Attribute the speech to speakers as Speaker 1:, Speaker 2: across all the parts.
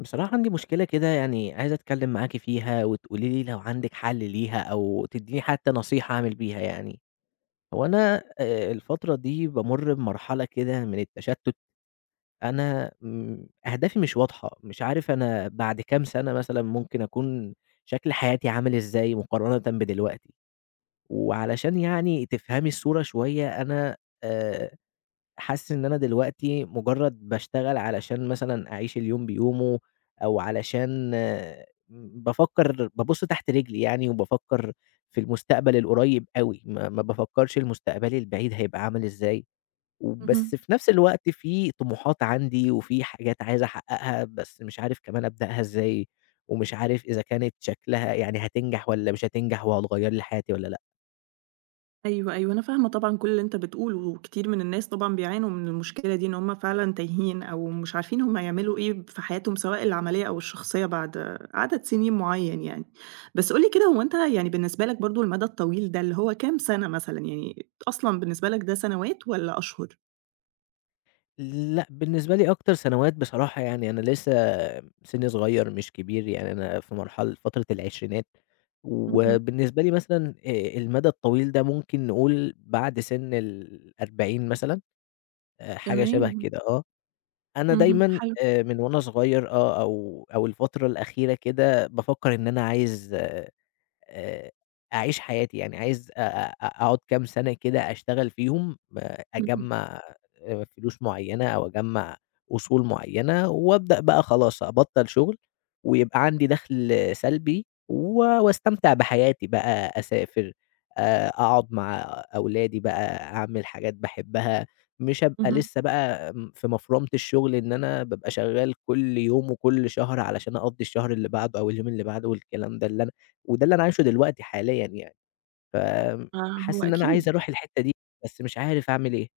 Speaker 1: بصراحة عندي مشكلة كده يعني عايز أتكلم معاكِ فيها وتقولي لي لو عندِك حل ليها أو تدّيني حتى نصيحة أعمل بيها يعني. هو أنا الفترة دي بامُر بمرحلة كده من التشتُّت. أنا أهدافي مش واضحة، مش عارف أنا بعد كام سَنة مثلًا ممكن أكون شكل حياتي عامل إزاي مقارنةً بدلوقتي. وعلشان يعني تفهمي الصورة شوية أنا آآ حاسس إن أنا دلوقتي مجرد باشتغل علشان مثلًا أعيش اليوم بيومه، أو علشان بافكر بابُص تحت رجلي يعني، وبافكر في المستقبل القريب أوي، ما بافكرش المستقبلي البعيد هيبقى عامل إزاي، وبس
Speaker 2: اهم.
Speaker 1: في نفس الوقت في طموحات عندي، وفي حاجات عايز أحققها، بس مش عارف كمان أبدأها إزاي، ومش عارف إذا كانت شكلها يعني هتنجح والّا مش هتنجح، وهتغير لي حياتي والّا لأ.
Speaker 2: أيوه، أيوه، أنا فاهمة طبعًا كل اللي أنت بتقوله، وكتير من الناس طبعًا بيعانوا من المشكلة دي، إن هُم فعلًا تايهين أو مش عارفين هُم هيعملوا إيه في حياتهم، سواء العملية أو الشخصية بعد عدد سنين معيّن يعني. بس قُل لي كده، هو أنت يعني بالنسبة لك برضه المدى الطويل ده اللي هو كام سنة مثلًا، يعني أصلًا بالنسبة لك ده سنوات والّا أشهر؟
Speaker 1: لأ، بالنسبة لي أكتر سنوات بصراحة يعني أنا لسه سِنّي صغير مش كبير، يعني أنا في مرحلة فترة العشرينات،
Speaker 2: اهم.
Speaker 1: وبالنسبة لي مثلًا المدى الطويل ده ممكن نقول بعد سِن ال40 مثلًا، حاجة شبه
Speaker 2: تمام.
Speaker 1: كده آه. أنا
Speaker 2: اهم.
Speaker 1: دايمًا
Speaker 2: حلو.
Speaker 1: من وأنا صغير آه، أو الفترة الأخيرة كده بافكّر إن أنا عايز آآ أعيش حياتي، يعني عايز أ أ أ أقعد كام سَنة كده أشتغل فيهم،
Speaker 2: اهم.
Speaker 1: أجمّع فلوس معيّنة أو أجمّع أصول معيّنة وأبدأ بقى خلاص أبطّل شُغل ويبقى عندي دَخْل سلبي واستمتع بحياتي بقى، أسافر، أقعد مع أولادي بقى، أعمل حاجات باحبّها، مش هابقى
Speaker 2: اهم.
Speaker 1: لسّه بقى في مفرمة الشُغل، إن أنا بابقى شغّال كل يوم وكل شهر علشان أقضّي الشهر اللي بعده أو اليوم اللي بعده والكلام ده اللي، وده اللي أنا عايشه دلوقتي حاليًا يعني.
Speaker 2: آه، هو
Speaker 1: حاسس إن أنا عايز
Speaker 2: أكيد.
Speaker 1: أروح الحتّة دي، بس مش عارف أعمل إيه.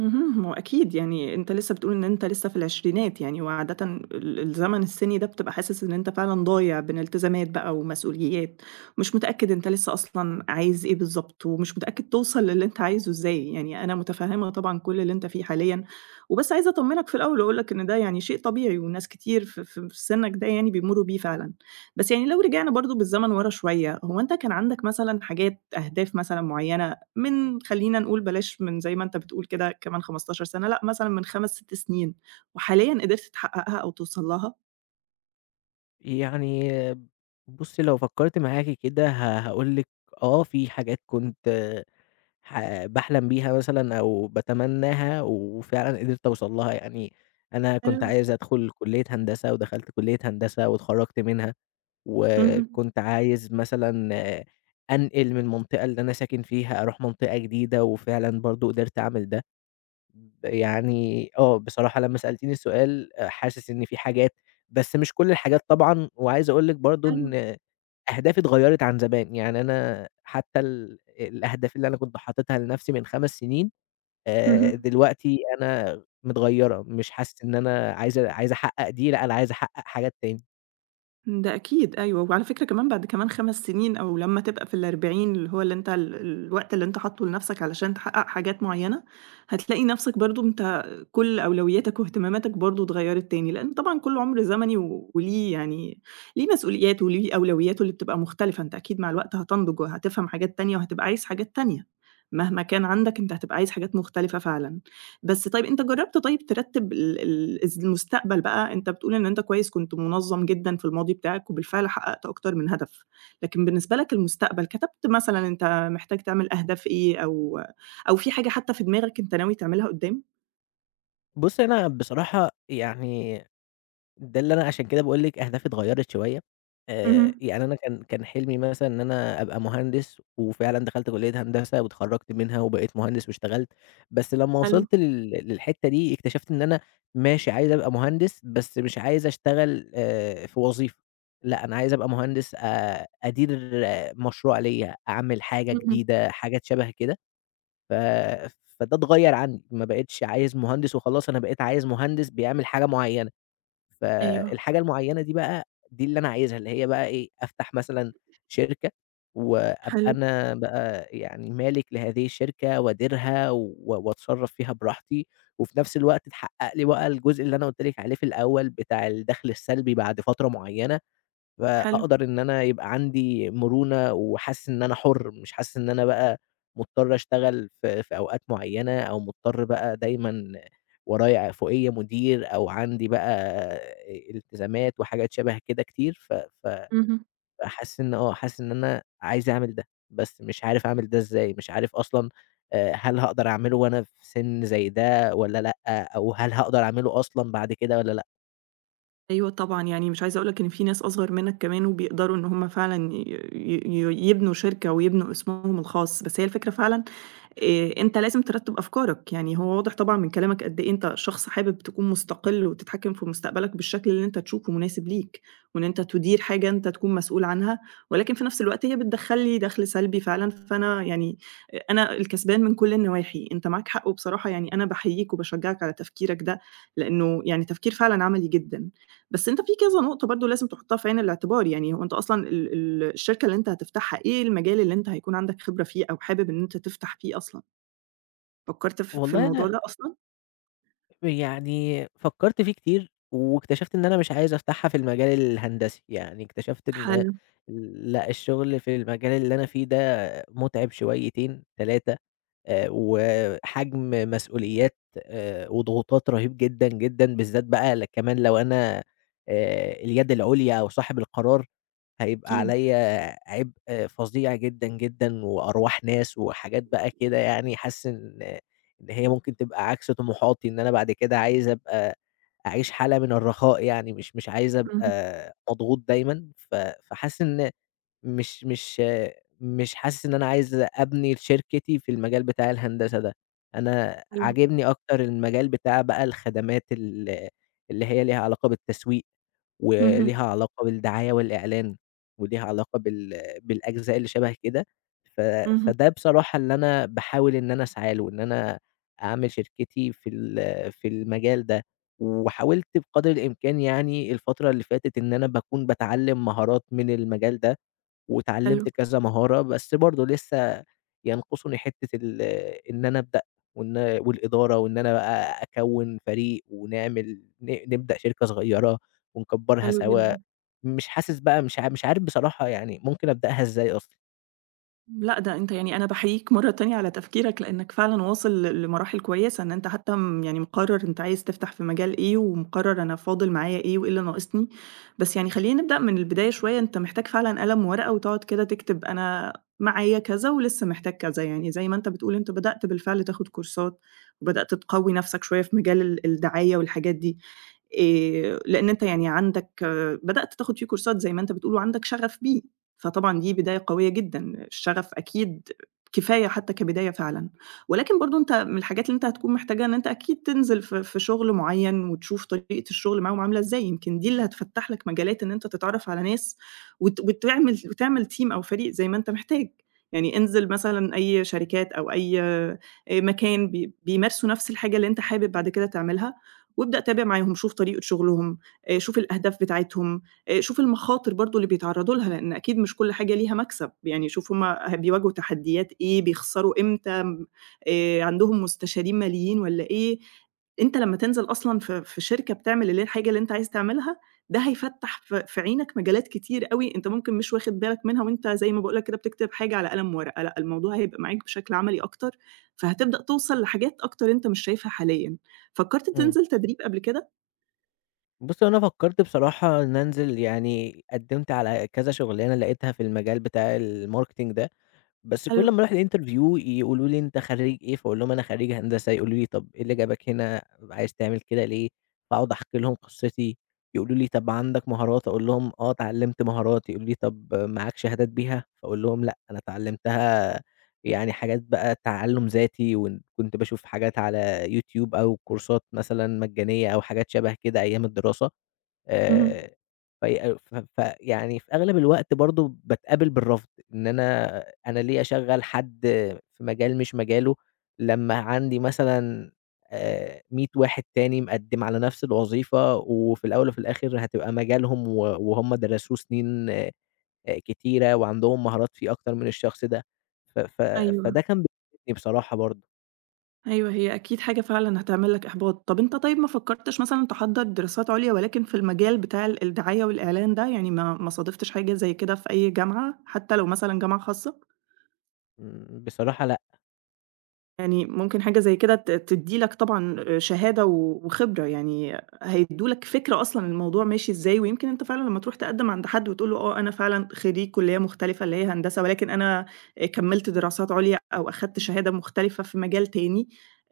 Speaker 2: اهم. ما هو أكيد يعني أنت لسه بتقول إن أنت لسه في العشرينات يعني، وعادةً الزمن السِني ده بتبقى حاسس إن أنت فعلًا ضايع بين التزامات بقى ومسؤوليات، مش متأكد أنت لسه أصلًا عايز إيه بالضبط، ومش متأكد توصل للي أنت عايزه إزاي، يعني أنا متفهمة طبعًا كل اللي أنت فيه حاليًا، وبس عايزة أطمنك في الأول وأقول لك إن ده يعني شيء طبيعي، وناس كتير في سنك ده يعني بيمروا بيه فعلًا، بس يعني لو رجعنا برضه بالزمن ورا شوية، هو أنت كان عندك مثلًا حاجات أهداف مثلًا معينة من خلّينا نقول بلاش من زي ما أنت بتقول كده كمان 15 سَنة، لأ مثلًا من 5، 6 سنين، وحاليًا قدرت تحقّقها أو توصل لها؟
Speaker 1: يعني بُصّي، لو فكّرت معاكِ كده هاقول لِك آه، في حاجات كنت باحلم بيها مثلًا أو باتمناها وفعلًا قدرت أوصل لها. يعني أنا
Speaker 2: حلو.
Speaker 1: كنت عايز أدخل كلية هندسة ودخلت كلية هندسة واتخرّجت منها،
Speaker 2: اهم.
Speaker 1: وكنت عايز مثلًا آه، أنقل من المنطقة اللي أنا ساكن فيها أروح منطقة جديدة وفعلًا برضه قدرت أعمل ده. يعني آه، بصراحة لمّا سألتيني السؤال حاسس إن في حاجات، بس مش كل الحاجات طبعًا، وعايز أقول لِك برضه
Speaker 2: حلو.
Speaker 1: إن أهدافي اتغيّرت عن زمان، يعني أنا حتى الأهداف اللي أنا كنت حاططها لنفسي من 5 سنين،
Speaker 2: اهم.
Speaker 1: دلوقتي أنا متغيّرة، مش حاسس إن أنا عايز أحقق دي، لأ، أنا عايز أحقق حاجات تاني.
Speaker 2: ده أكيد أيوه، وعلى فكرة كمان بعد كمان 5 سنين أو لمّا تبقى في ال40 اللي هو اللي أنت الوقت اللي أنت حاطّه لنَفْسك علشان تحقق حاجات معيّنة، هتلاقي نَفْسك برضه أنت كل أولوياتك واهتماماتك برضه اتغيّرت تاني، لإن طبعًا كل عُمر زمني وليه يعني ليه مسؤولياته وليه أولوياته اللي بتبقى مختلفة، أنت أكيد مع الوقت هتنضج وهتفهم حاجات تانية وهتبقى عايز حاجات تانية، مهما كان عندك أنت هتبقى عايز حاجات مختلفة فعلًا. بس طيب أنت جرّبت طيب ترتّب ال ال الز المستقبل بقى، أنت بتقول إن أنت كويس كنت منظّم جدًا في الماضي بتاعك وبالفعل حقّقت أكتر من هدف، لكن بالنسبة لك المستقبل كتبت مثلًا أنت محتاج تعمل أهداف إيه أو في حاجة حتى في دماغك أنت ناوي تعملها قدّام؟
Speaker 1: بُصّي، أنا بصراحة يعني ده اللي أنا عشان كده باقول لِك أهدافي اتغيّرت شوية.
Speaker 2: اهم.
Speaker 1: يعني أنا كان حلمي مثلًا إن أنا أبقى مهندس، وفعلًا دخلت كلية هندسة واتخرّجت منها وبقيت مهندس واشتغلت، بس لمّا
Speaker 2: حلو.
Speaker 1: وصلت للحتة دي اكتشفت إن أنا ماشي عايز أبقى مهندس، بس مش عايز أشتغل في وظيفة، لأ أنا عايز أبقى مهندس أدير آه، مشروع ليّا، أعمل حاجة
Speaker 2: اهم.
Speaker 1: جديدة، حاجات شبه كده. ف فده اتغيّر عندي، ما بقيتش عايز مهندس وخلاص، أنا بقيت عايز مهندس بيعمل حاجة معيّنة.
Speaker 2: أيوه.
Speaker 1: فالحاجة المعيّنة دي بقى، دي اللي أنا عايزها، اللي هي بقى إيه، أفتح مثلًا شركة وأبقى
Speaker 2: حلو.
Speaker 1: أنا بقى يعني مالك لهذه الشركة وأديرها وأتصرّف فيها براحتي، وفي نفس الوقت تحقق لي بقى الجزء اللي أنا قُلت لِك عليه في الأول بتاع الدخل السلبي بعد فترة معيّنة.
Speaker 2: حلو.
Speaker 1: فأقدر إن أنا يبقى عندي مرونة وحاسس إن أنا حُر، مش حاسس إن أنا بقى مضطر أشتغل في أوقات معيّنة أو مضطر بقى دايمًا ورايا فوقيّا مدير أو عندي بقى التزامات وحاجات شَبه كده كتير. ف ف
Speaker 2: اهم.
Speaker 1: فحاسس إن آه، حاسس إن أنا عايز أعمل ده، بس مش عارف أعمل ده إزاي، مش عارف أصلًا هل هاقدر أعمله وأنا في سِن زي ده والّا لأ، أو هل هاقدر أعمله أصلًا بعد كده والّا لأ؟
Speaker 2: أيوه طبعًا، يعني مش عايزة أقول لك إن في ناس أصغر منك كمان وبيقدروا إن هُم فعلًا ي ي ي يبنوا شركة ويبنوا اسمهم الخاص، بس هي الفكرة فعلًا أنت لازم ترتّب أفكارك، يعني هو واضح طبعًا من كلامك قد إيه أنت شخص حابب تكون مستقل وتتحكم في مستقبلك بالشكل اللي أنت تشوفه مناسب ليك، وإن أنت تدير حاجة أنت تكون مسؤول عنها، ولكن في نفس الوقت هي بتدخّل لي دخل سلبي فعلًا، فأنا يعني أنا الكسبان من كل النواحي، أنت معاك حق وبصراحة يعني أنا باحييك وباشجّعك على تفكيرك ده، لإنه يعني تفكير فعلًا عملي جدًا، بس أنت في كذا نقطة برضه لازم تحطها في عين الاعتبار، يعني هو أنت أصلًا ال ال الشركة اللي أنت هتفتحها إيه المجال اللي أنت هيكون عندك خبرة فيه أو حابب إن أنت تفتح فيه أصلًا؟ فكّرت في
Speaker 1: والله
Speaker 2: الموضوع
Speaker 1: أنا
Speaker 2: ده أصلًا؟
Speaker 1: يعني فكّرت فيه كتير، واكتشفت إن أنا مش عايز أفتحها في المجال الهندسي، يعني اكتشفت إن
Speaker 2: حلو.
Speaker 1: لأ، الشغل في المجال اللي أنا فيه ده مُتعب شويتين، 3، وحجم مسؤوليات وضغوطات رهيب جدًا، جدًا، بالذات بقى كمان لو أنا اليد العُليا أو صاحب القرار، هيبقى
Speaker 2: أكيد.
Speaker 1: عليّا عبء آه، فظيع جدًا، جدًا، وأرواح ناس وحاجات بقى كده، يعني حاسس إن هي ممكن تبقى عكس طموحاتي، إن أنا بعد كده عايز أبقى أعيش حالة من الرخاء يعني، مش عايز
Speaker 2: اهم.
Speaker 1: أبقى مضغوط دايمًا. فحاسس إن مش مش مش حاسس إن أنا عايز أبني شركتي في المجال بتاع الهندسة ده، أنا
Speaker 2: حلو.
Speaker 1: عاجبني أكتر المجال بتاع بقى الخدمات اللي هي ليها علاقة بالتسويق،
Speaker 2: اهم.
Speaker 1: وليها علاقة بالدعاية والإعلان، وليها علاقة بالأجزاء اللي شبه كده. ف
Speaker 2: اهم.
Speaker 1: فده بصراحة اللي أنا باحاول إن أنا أسعى له، إن أنا أعمل شركتي في المجال ده، وحاولت بقدر الإمكان يعني الفترة اللي فاتت إن أنا باكون باتعلم مهارات من المجال ده
Speaker 2: حلو.
Speaker 1: واتعلّمت كذا مهارة، بس برضه لسه ينقصني حتّة إن أنا أبدأ وإن والإدارة وإن أنا بقى أكوّن فريق ونعمل نبدأ شركة صغيّرة ونكبّرها
Speaker 2: حلو
Speaker 1: سوا.
Speaker 2: جدًا.
Speaker 1: مش حاسس بقى، مش عارف بصراحة يعني ممكن أبدأها إزاي أصلًا.
Speaker 2: لأ، ده أنت يعني أنا باحييك مرّة تانية على تفكيرك، لإنّك فعلًا واصل لمراحل كويسة، إن أنت حتى يعني مقرّر أنت عايز تفتح في مجال إيه، ومقرّر أنا فاضل معايا إيه وإيه اللي ناقصني، بس يعني خلّينا نبدأ من البداية شوية، أنت محتاج فعلًا قلم وورقة وتقعد كده تكتب أنا معايا كذا ولسه محتاج كذا، يعني زي ما أنت بتقول أنت بدأت بالفعل تاخد كورسات، وبدأت تقوّي نَفْسك شوية في مجال الدعاية والحاجات دي، لإن أنت يعني عندك بدأت تاخد فيه كورسات زي ما أنت بتقول وعندك شغف بيه. فطبعًا دي بداية قوية جدًا، الشغف أكيد كفاية حتى كبداية فعلًا، ولكن برضه أنت من الحاجات اللي أنت هتكون محتاجها إن أنت أكيد تنزل في شغل معيّن وتشوف طريقة الشغل معاهم عاملة إزاي، يمكن دي اللي هتفتح لك مجالات إن أنت تتعرف على ناس وتعمل team أو فريق زي ما أنت محتاج، يعني انزل مثلًا أي شركات أو أي مكان بيمارسوا نفس الحاجة اللي أنت حابب بعد كده تعملها، وابدأ تابع معاهم، شوف طريقة شغلهم، شوف الأهداف بتاعتهم. شوف المخاطر برضه اللي بيتعرّضوا لها، لإن أكيد مش كل حاجة ليها مكسب، يعني شوف هُم بيواجهوا تحديات إيه، بيخسروا إمتى، م عندهم مستشارين ماليين والّا إيه، أنت لمّا تنزل أصلًا في شركة بتعمل اللي هي الحاجة اللي أنت عايز تعملها، ده هيفتّح في عينك مجالات كتير أوي أنت ممكن مش واخد بالك منها وأنت زي ما باقول لك كده بتكتب حاجة على قلم وورقة، لأ الموضوع هيبقى معاك بشكل عملي أكتر، فهتبدأ توصل لحاجات أكتر أنت مش شايفها حاليًا. فكّرت
Speaker 1: إمم.
Speaker 2: تنزل تدريب قبل كده؟
Speaker 1: بُصّ، هو أنا فكّرت بصراحة إن أنزل، يعني قدّمت على كذا شُغلانة لقيتها في المجال بتاع الmarketing ده. بس
Speaker 2: حلو.
Speaker 1: كل أمّا أروح الinterview يقولوا لي: "أنت خرّيج إيه؟" فاقول لهم: "أنا خرّيج هندسة." يقولوا لي: "طَب إيه اللي جابك هنا؟ عايز تعمل كده ليه؟" فاقعد أحكي لهم قصتي، يقولوا لي: "طَب عندك مهارات؟" اقول لهم: "آه، اتعلّمت مهارات." يقولوا لي: "طَب معاك شهادات بيها؟" فاقول لهم: "لأ، أنا اتعلّمتها يعني حاجات بقى تعلُّم ذاتي، وإن كنت باشوف حاجات على يوتيوب أو كورسات مثلًا مجانية أو حاجات شَبه كده أيام الدراسة."
Speaker 2: اهم.
Speaker 1: آآ في ف فيعني في أغلب الوقت برضه باتقابل بالرفض، إن أنا ليه أشغّل حد في مجال مش مجاله، لمّا عندي مثلًا 100 واحد تاني مقدّم على نفس الوظيفة، وفي الأول وفي الآخر هتبقى مجالهم، وهُم درسوه سنين كتيرة وعندهم مهارات فيه أكتر من الشخص ده. ف ف
Speaker 2: أيوه.
Speaker 1: فده كان بيضايقني بصراحة برضه.
Speaker 2: أيوه، هي أكيد حاجة فعلًا هتعمل لك إحباط. طَب أنت طيب ما فكّرتش مثلًا تحضّر دراسات عُليا ولكن في المجال بتاع الدعاية والإعلان ده، يعني ما صادفتش حاجة زي كده في أي جامعة، حتى لو مثلًا جامعة خاصة؟
Speaker 1: إمم، بصراحة لأ،
Speaker 2: يعني ممكن حاجة زي كده تدّي لك طبعًا شهادة وخبرة، يعني هيدّوا لك فكرة أصلًا الموضوع ماشي إزاي، ويمكن أنت فعلًا لمّا تروح تقدّم عند حد وتقول له أنا فعلًا خريج كُلّية مختلفة اللي هي هندسة، ولكن أنا كمّلت دراسات عليا أو أخدت شهادة مختلفة في مجال تاني،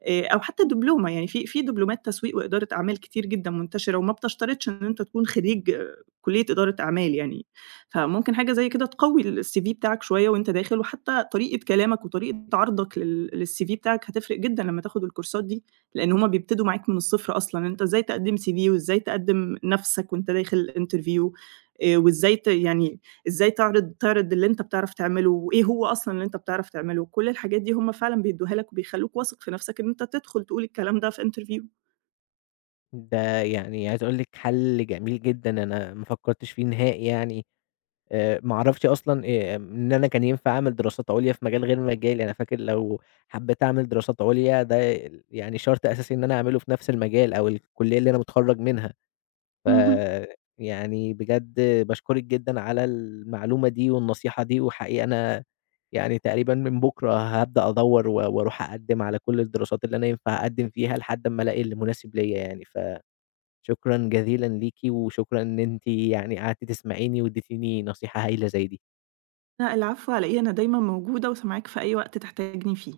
Speaker 2: أو حتى دبلومة، يعني في دبلومات تسويق وإدارة أعمال كتير جدًا منتشرة، وما بتشترطش إن أنت تكون خريج كُلّية إدارة أعمال يعني. فممكن حاجة زي كده تقوي الCV بتاعك شوية وأنت داخل، وحتى طريقة كلامك وطريقة عرضك للCV بتاعك هتفرق جدًا لمّا تاخد الكورسات دي، لإن هُم بيبتدوا معاك من الصفر أصلًا، أنت إزاي تقدّم CV وإزاي تقدّم نَفْسك وأنت داخل الinterview وإزاي يعني إزاي تعرض اللي أنت بتعرف تعمله، وإيه هو أصلًا اللي أنت بتعرف تعمله، كل الحاجات دي هُم فعلًا بيدّوها لك وبيخلّوك واثق في نَفْسك إن أنت تدخل تقول الكلام ده في interview.
Speaker 1: ده يعني عايز أقول لِك حَل جميل جدًا أنا ما فكّرتش فيه نهائي يعني. ما أعرفش أصلًا إن أنا كان ينفع أعمل دراسات عُليا في مجال غير مجالي، أنا فاكر لو حبّيت أعمل دراسات عُليا ده يعني شرط أساسي إن أنا أعمله في نفس المجال أو الكلية اللي أنا متخرّج منها. ف
Speaker 2: اهم.
Speaker 1: يعني بجد باشكرِك جدًا على المعلومة دي والنصيحة دي، وحقيقي أنا يعني تقريبًا من بُكرة هابدأ أدوّر وأروح أقدّم على كل الدراسات اللي أنا ينفع أقدّم فيها لحد أمّا ألاقي اللي مناسب ليّا يعني، فشكرًا جزيلًا ليكِ وشكرًا إن أنتِ يعني قعدتِ تسمعيني وادّيتيني نصيحة هايلة زي دي.
Speaker 2: لأ العفو على إيه، أنا دايمًا موجودة معاك في أي وقت تحتاجني فيه.